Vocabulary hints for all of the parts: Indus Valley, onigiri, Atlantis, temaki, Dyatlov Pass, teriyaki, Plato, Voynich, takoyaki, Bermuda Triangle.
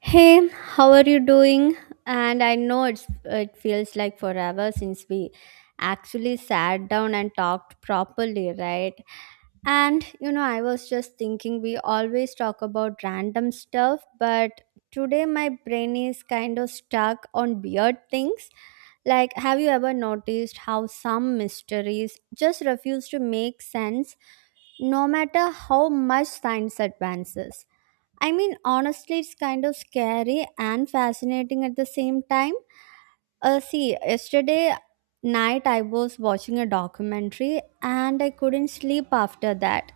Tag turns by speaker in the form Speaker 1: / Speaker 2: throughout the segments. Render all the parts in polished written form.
Speaker 1: Hey, how are you doing? And I know it feels like forever since we actually sat down and talked properly, right? And you know, I was just thinking we always talk about random stuff, but today my brain is kind of stuck on weird things. Like, have you ever noticed how some mysteries just refuse to make sense no matter how much science advances? I mean, honestly, it's kind of scary and fascinating at the same time. See, yesterday night I was watching a documentary and I couldn't sleep after that.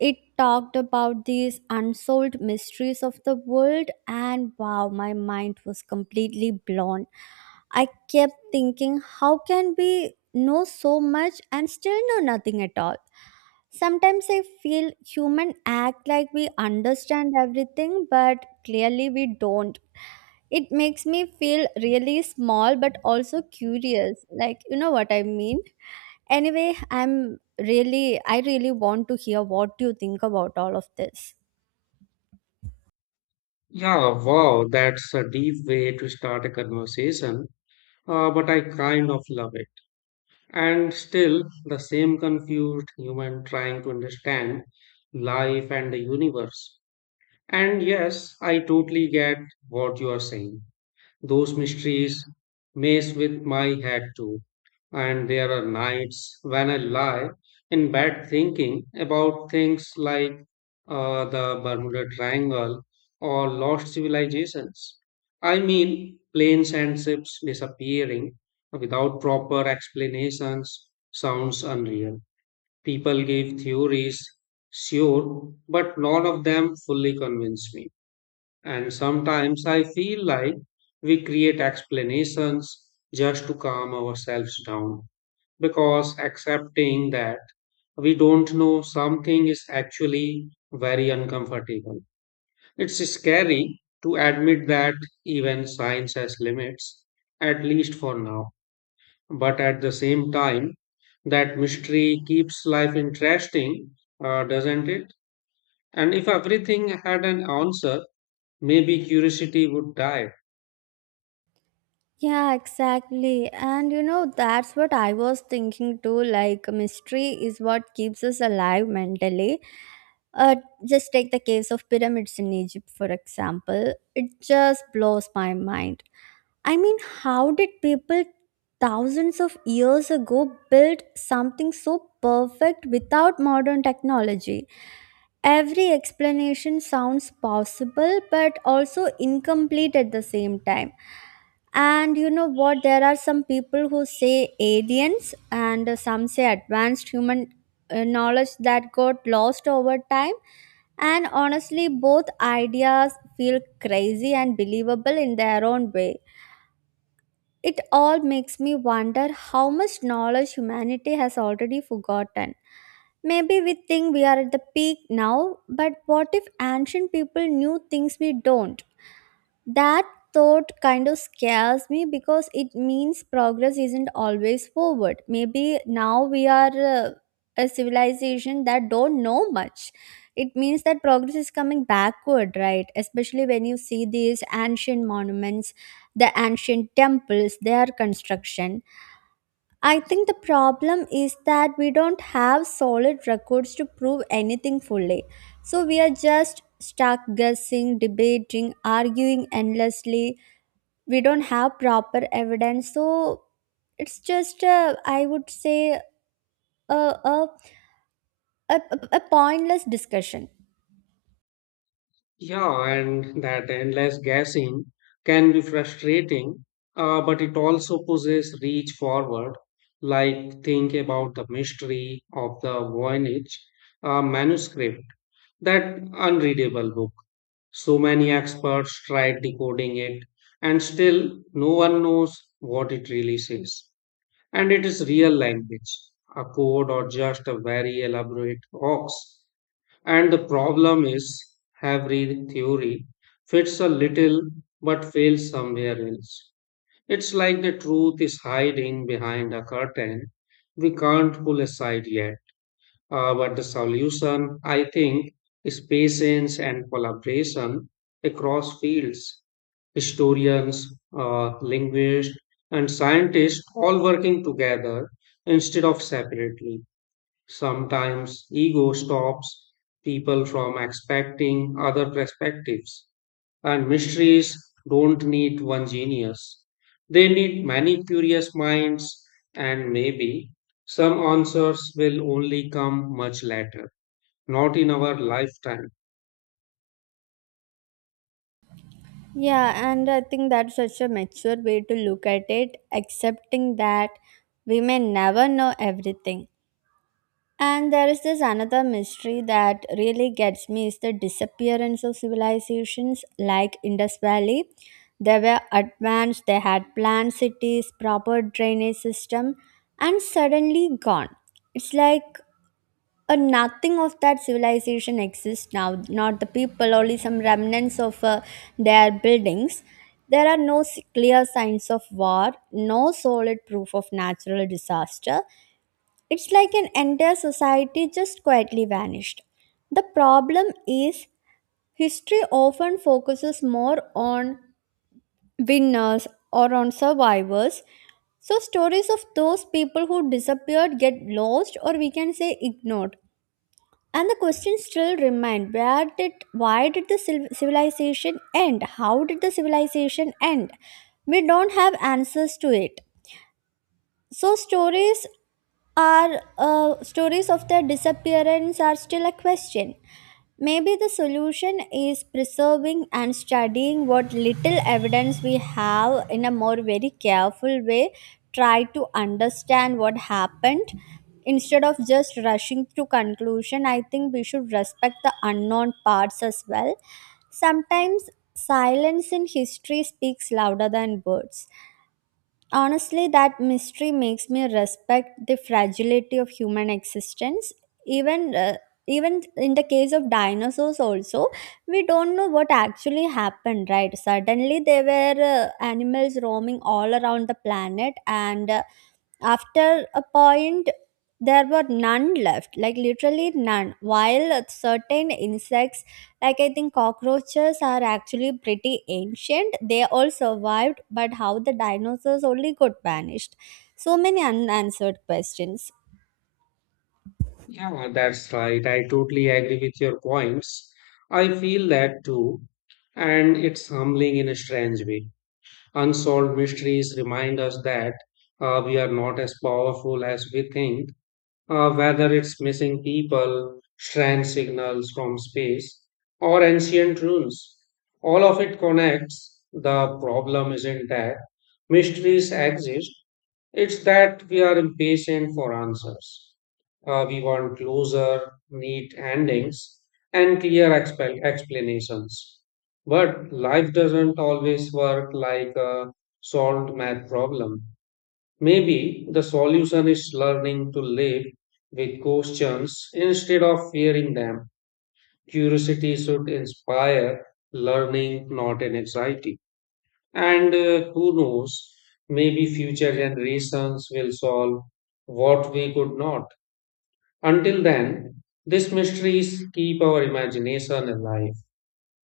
Speaker 1: It talked about these unsolved mysteries of the world, and wow, my mind was completely blown. I kept thinking, how can we know so much and still know nothing at all? Sometimes I feel human act like we understand everything, but clearly we don't. It makes me feel really small, but also curious. Like, you know what I mean? Anyway, I really want to hear what you think about all of this.
Speaker 2: Yeah, wow, that's a deep way to start a conversation, but I kind of love it. And still, the same confused human trying to understand life and the universe. And yes, I totally get what you are saying. Those mysteries mess with my head too. And there are nights when I lie in bed thinking about things like the Bermuda Triangle or lost civilizations. I mean, planes and ships disappearing without proper explanations sounds unreal. People give theories, sure, but none of them fully convince me. And sometimes I feel like we create explanations just to calm ourselves down because accepting that we don't know something is actually very uncomfortable. It's scary to admit that even science has limits, at least for now. But at the same time, that mystery keeps life interesting, doesn't it? And if everything had an answer, maybe curiosity would die.
Speaker 1: Yeah, exactly. And you know, that's what I was thinking too. Like, mystery is what keeps us alive mentally. Uh, just take the case of pyramids in Egypt, for example. It just blows my mind. I mean, how did people thousands of years ago build something so perfect without modern technology? Every explanation sounds possible but also incomplete at the same time. And you know what? There are some people who say aliens and some say advanced human knowledge that got lost over time. And honestly, both ideas feel crazy and believable in their own way. It all makes me wonder how much knowledge humanity has already forgotten. Maybe we think we are at the peak now, but what if ancient people knew things we don't? That thought kind of scares me because it means progress isn't always forward. Maybe now we are a civilization that don't know much. It means that progress is coming backward, right? Especially when you see these ancient monuments the ancient temples, their construction. I think the problem is that we don't have solid records to prove anything fully. So we are just stuck guessing, debating, arguing endlessly. We don't have proper evidence. So it's just, a, I would say, a, a, a, a pointless discussion.
Speaker 2: Yeah, and that endless guessing can be frustrating, but it also poses reach forward. Like, think about the mystery of the Voynich manuscript, that unreadable book. So many experts tried decoding it, and still no one knows what it really says. And it is real language, a code, or just a very elaborate hoax. And the problem is, every theory fits a little but fails somewhere else. It's like the truth is hiding behind a curtain we can't pull aside yet. But the solution, I think, is patience and collaboration across fields. Historians, linguists, and scientists all working together instead of separately. Sometimes ego stops people from expecting other perspectives, and mysteries don't need one genius. They need many curious minds, and maybe some answers will only come much later, not in our lifetime.
Speaker 1: Yeah, and I think that's such a mature way to look at it, accepting that we may never know everything. And there is this another mystery that really gets me is the disappearance of civilizations like Indus Valley. They were advanced, they had planned cities, proper drainage system, and suddenly gone. It's like a nothing of that civilization exists now, not the people, only some remnants of their buildings. There are no clear signs of war, no solid proof of natural disaster it's like an entire society just quietly vanished. The problem is, history often focuses more on winners or on survivors. So, stories of those people who disappeared get lost or we can say ignored. And the question still remains why did the civilization end? How did the civilization end? We don't have answers to it. So stories of their disappearance are still a question. Maybe the solution is preserving and studying what little evidence we have in a more very careful way. Try to understand what happened instead of just rushing to conclusion. I think we should respect the unknown parts as well. Sometimes silence in history speaks louder than words. Honestly, that mystery makes me respect the fragility of human existence. Even uh, even in the case of dinosaurs, also we don't know what actually happened. Right? Suddenly, there were animals roaming all around the planet, and after a point there were none left like literally none while certain insects like I think cockroaches are actually pretty ancient they all survived but how the dinosaurs only got vanished so many unanswered questions
Speaker 2: Yeah, that's right. I totally agree with your points. I feel that too, and it's humbling in a strange way. Unsolved mysteries remind us that we are not as powerful as we think, whether it's missing people, strand signals from space, or ancient runes. All of it connects. The problem isn't that mysteries exist, it's that we are impatient for answers. We want closer, neat endings, and clear explanations. But life doesn't always work like a solved math problem. Maybe the solution is learning to live with questions instead of fearing them. Curiosity should inspire learning, not an anxiety. And who knows, maybe future generations will solve what we could not. Until then, these mysteries keep our imagination alive.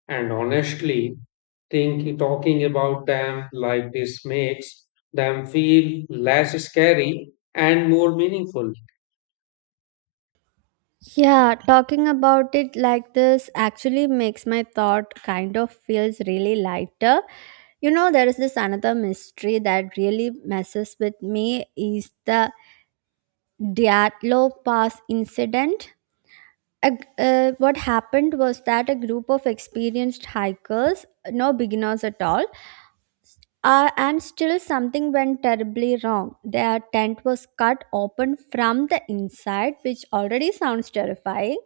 Speaker 2: And honestly, think, talking about them like this makes them feel less scary and more meaningful.
Speaker 1: yeah, talking about it like this actually makes my thought kind of feels really lighter. You know, there is this another mystery that really messes with me is the Diatlo Pass incident. What happened was that a group of experienced hikers, no beginners at all, and still something went terribly wrong. Their tent was cut open from the inside, which already sounds terrifying.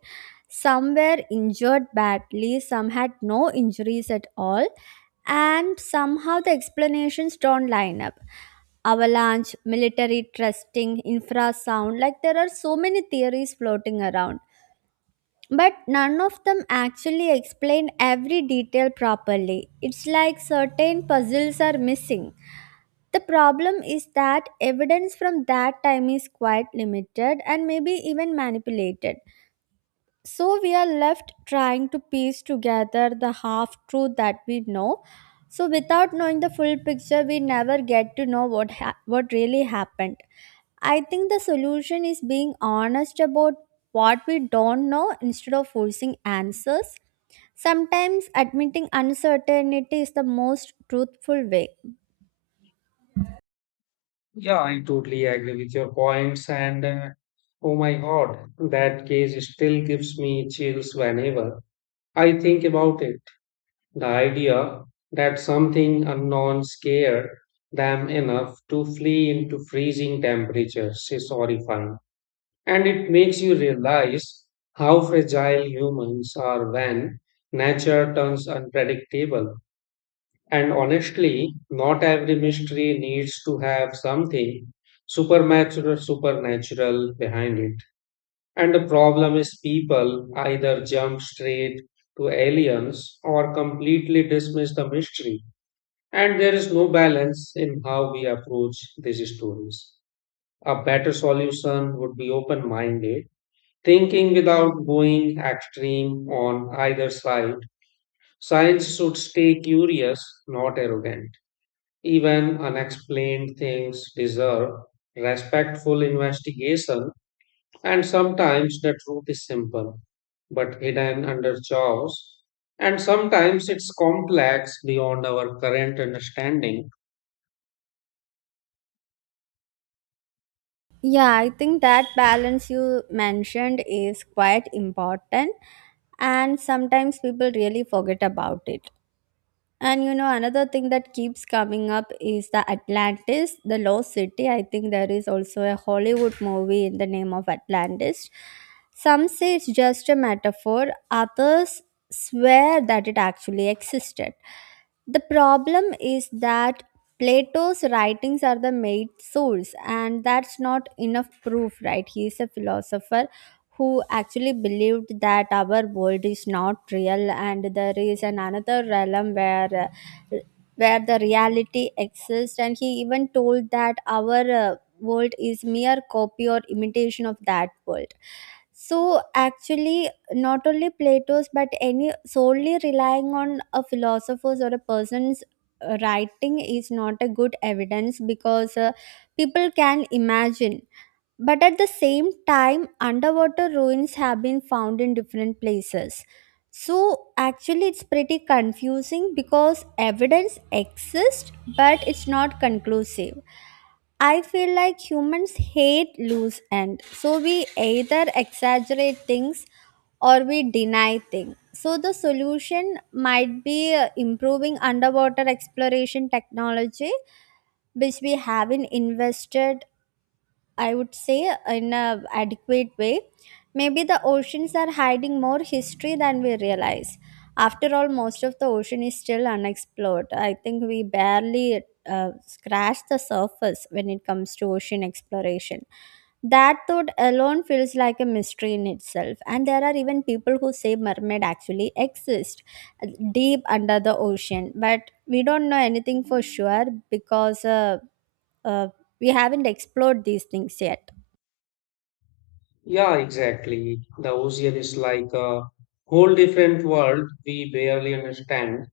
Speaker 1: Some were injured badly, some had no injuries at all, and somehow the explanations don't line up avalanche, military trusting, infrasound. Like there are so many theories floating around. But none of them actually explain every detail properly. It's like certain puzzles are missing. The problem is that evidence from that time is quite limited and maybe even manipulated. So we are left trying to piece together the half truth that we know. So without knowing the full picture, we never get to know what really happened. I think the solution is being honest about what we don't know instead of forcing answers. Sometimes admitting uncertainty is the most truthful way.
Speaker 2: Yeah, I totally agree with your points. And oh my God, that case still gives me chills whenever I think about it. The idea that something unknown scared them enough to flee into freezing temperatures is horrifying. And it makes you realize how fragile humans are when nature turns unpredictable. And honestly, not every mystery needs to have something supernatural behind it. And the problem is people either jump straight to aliens or completely dismiss the mystery and there is no balance in how we approach these stories. A better solution would be open minded, thinking without going extreme on either side. Science should stay curious, not arrogant. Even unexplained things deserve respectful investigation, and sometimes the truth is simple but hidden under chaos, and sometimes it's complex beyond our current understanding.
Speaker 1: Yeah, I think that balance you mentioned is quite important, and sometimes people really forget about it. And you know, another thing that keeps coming up is the Atlantis, the Lost City. I think there is also a Hollywood movie in the name of Atlantis. Some say it's just a metaphor, others swear that it actually existed. The problem is that Plato's writings are the main source, and that's not enough proof, right? He is a philosopher who actually believed that our world is not real and there is an another realm uh, where the reality exists and he even told that our world is mere copy or imitation of that world so actually not only plato's but any solely relying on a philosopher's or a person's writing is not a good evidence because people can imagine but at the same time, underwater ruins have been found in different places. So actually, it's pretty confusing because evidence exists, but it's not conclusive. I feel like humans hate loose end. So we either exaggerate things or we deny things. So the solution might be improving underwater exploration technology, which we haven't invested I would say, in a adequate way. Maybe the oceans are hiding more history than we realize. After all, most of the ocean is still unexplored. I think we barely scratch the surface when it comes to ocean exploration. That thought alone feels like a mystery in itself. And there are even people who say mermaid actually exist deep under the ocean, but we don't know anything for sure because uh, we haven't explored these things yet
Speaker 2: Yeah, exactly. The ocean is like a whole different world we barely understand.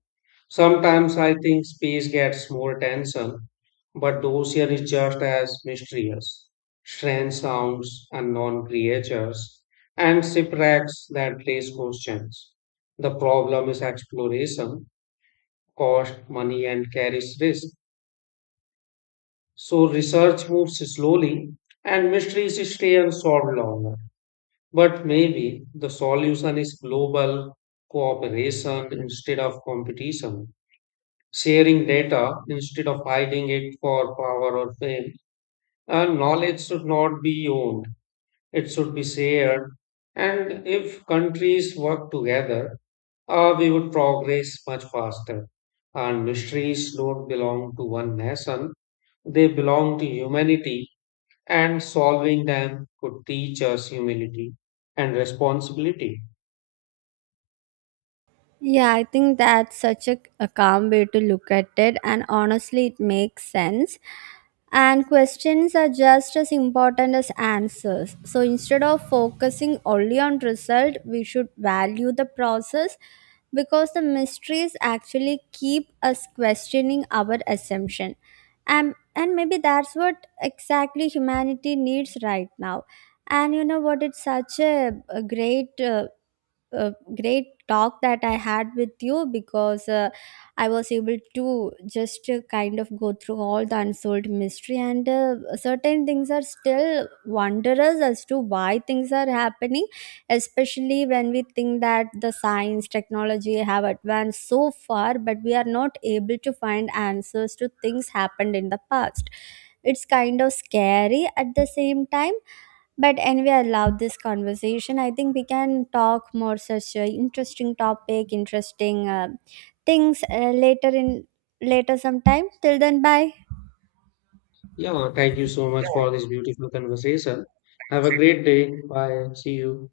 Speaker 2: Sometimes I think space gets more attention, but the ocean is just as mysterious. Strange sounds, unknown creatures, and shipwrecks that raise questions. The problem is exploration, cost, money, and carries risk. So research moves slowly, and mysteries stay unsolved longer. But maybe the solution is global cooperation instead of competition, sharing data instead of hiding it for power or fame. And knowledge should not be owned, it should be shared. And if countries work together, we would progress much faster. And mysteries don't belong to one nation, they belong to humanity, and solving them could teach us humility and responsibility.
Speaker 1: yeah, I think that's such a calm way to look at it, and honestly, it makes sense. And questions are just as important as answers. So instead of focusing only on result, we should value the process because the mysteries actually keep us questioning our assumption. And and maybe that's what exactly humanity needs right now. And you know what? It's such a great uh, great talk that I had with you because I was able to just kind of go through all the unsolved mystery, and certain things are still wondrous as to why things are happening, especially when we think that the science, technology have advanced so far, but we are not able to find answers to things happened in the past. It's kind of scary at the same time but anyway, I love this conversation. I think we can talk more such interesting topic, interesting things later in later sometime. Till then, bye.
Speaker 2: Yeah, thank you so much for this beautiful conversation. Have a great day. Bye. See you.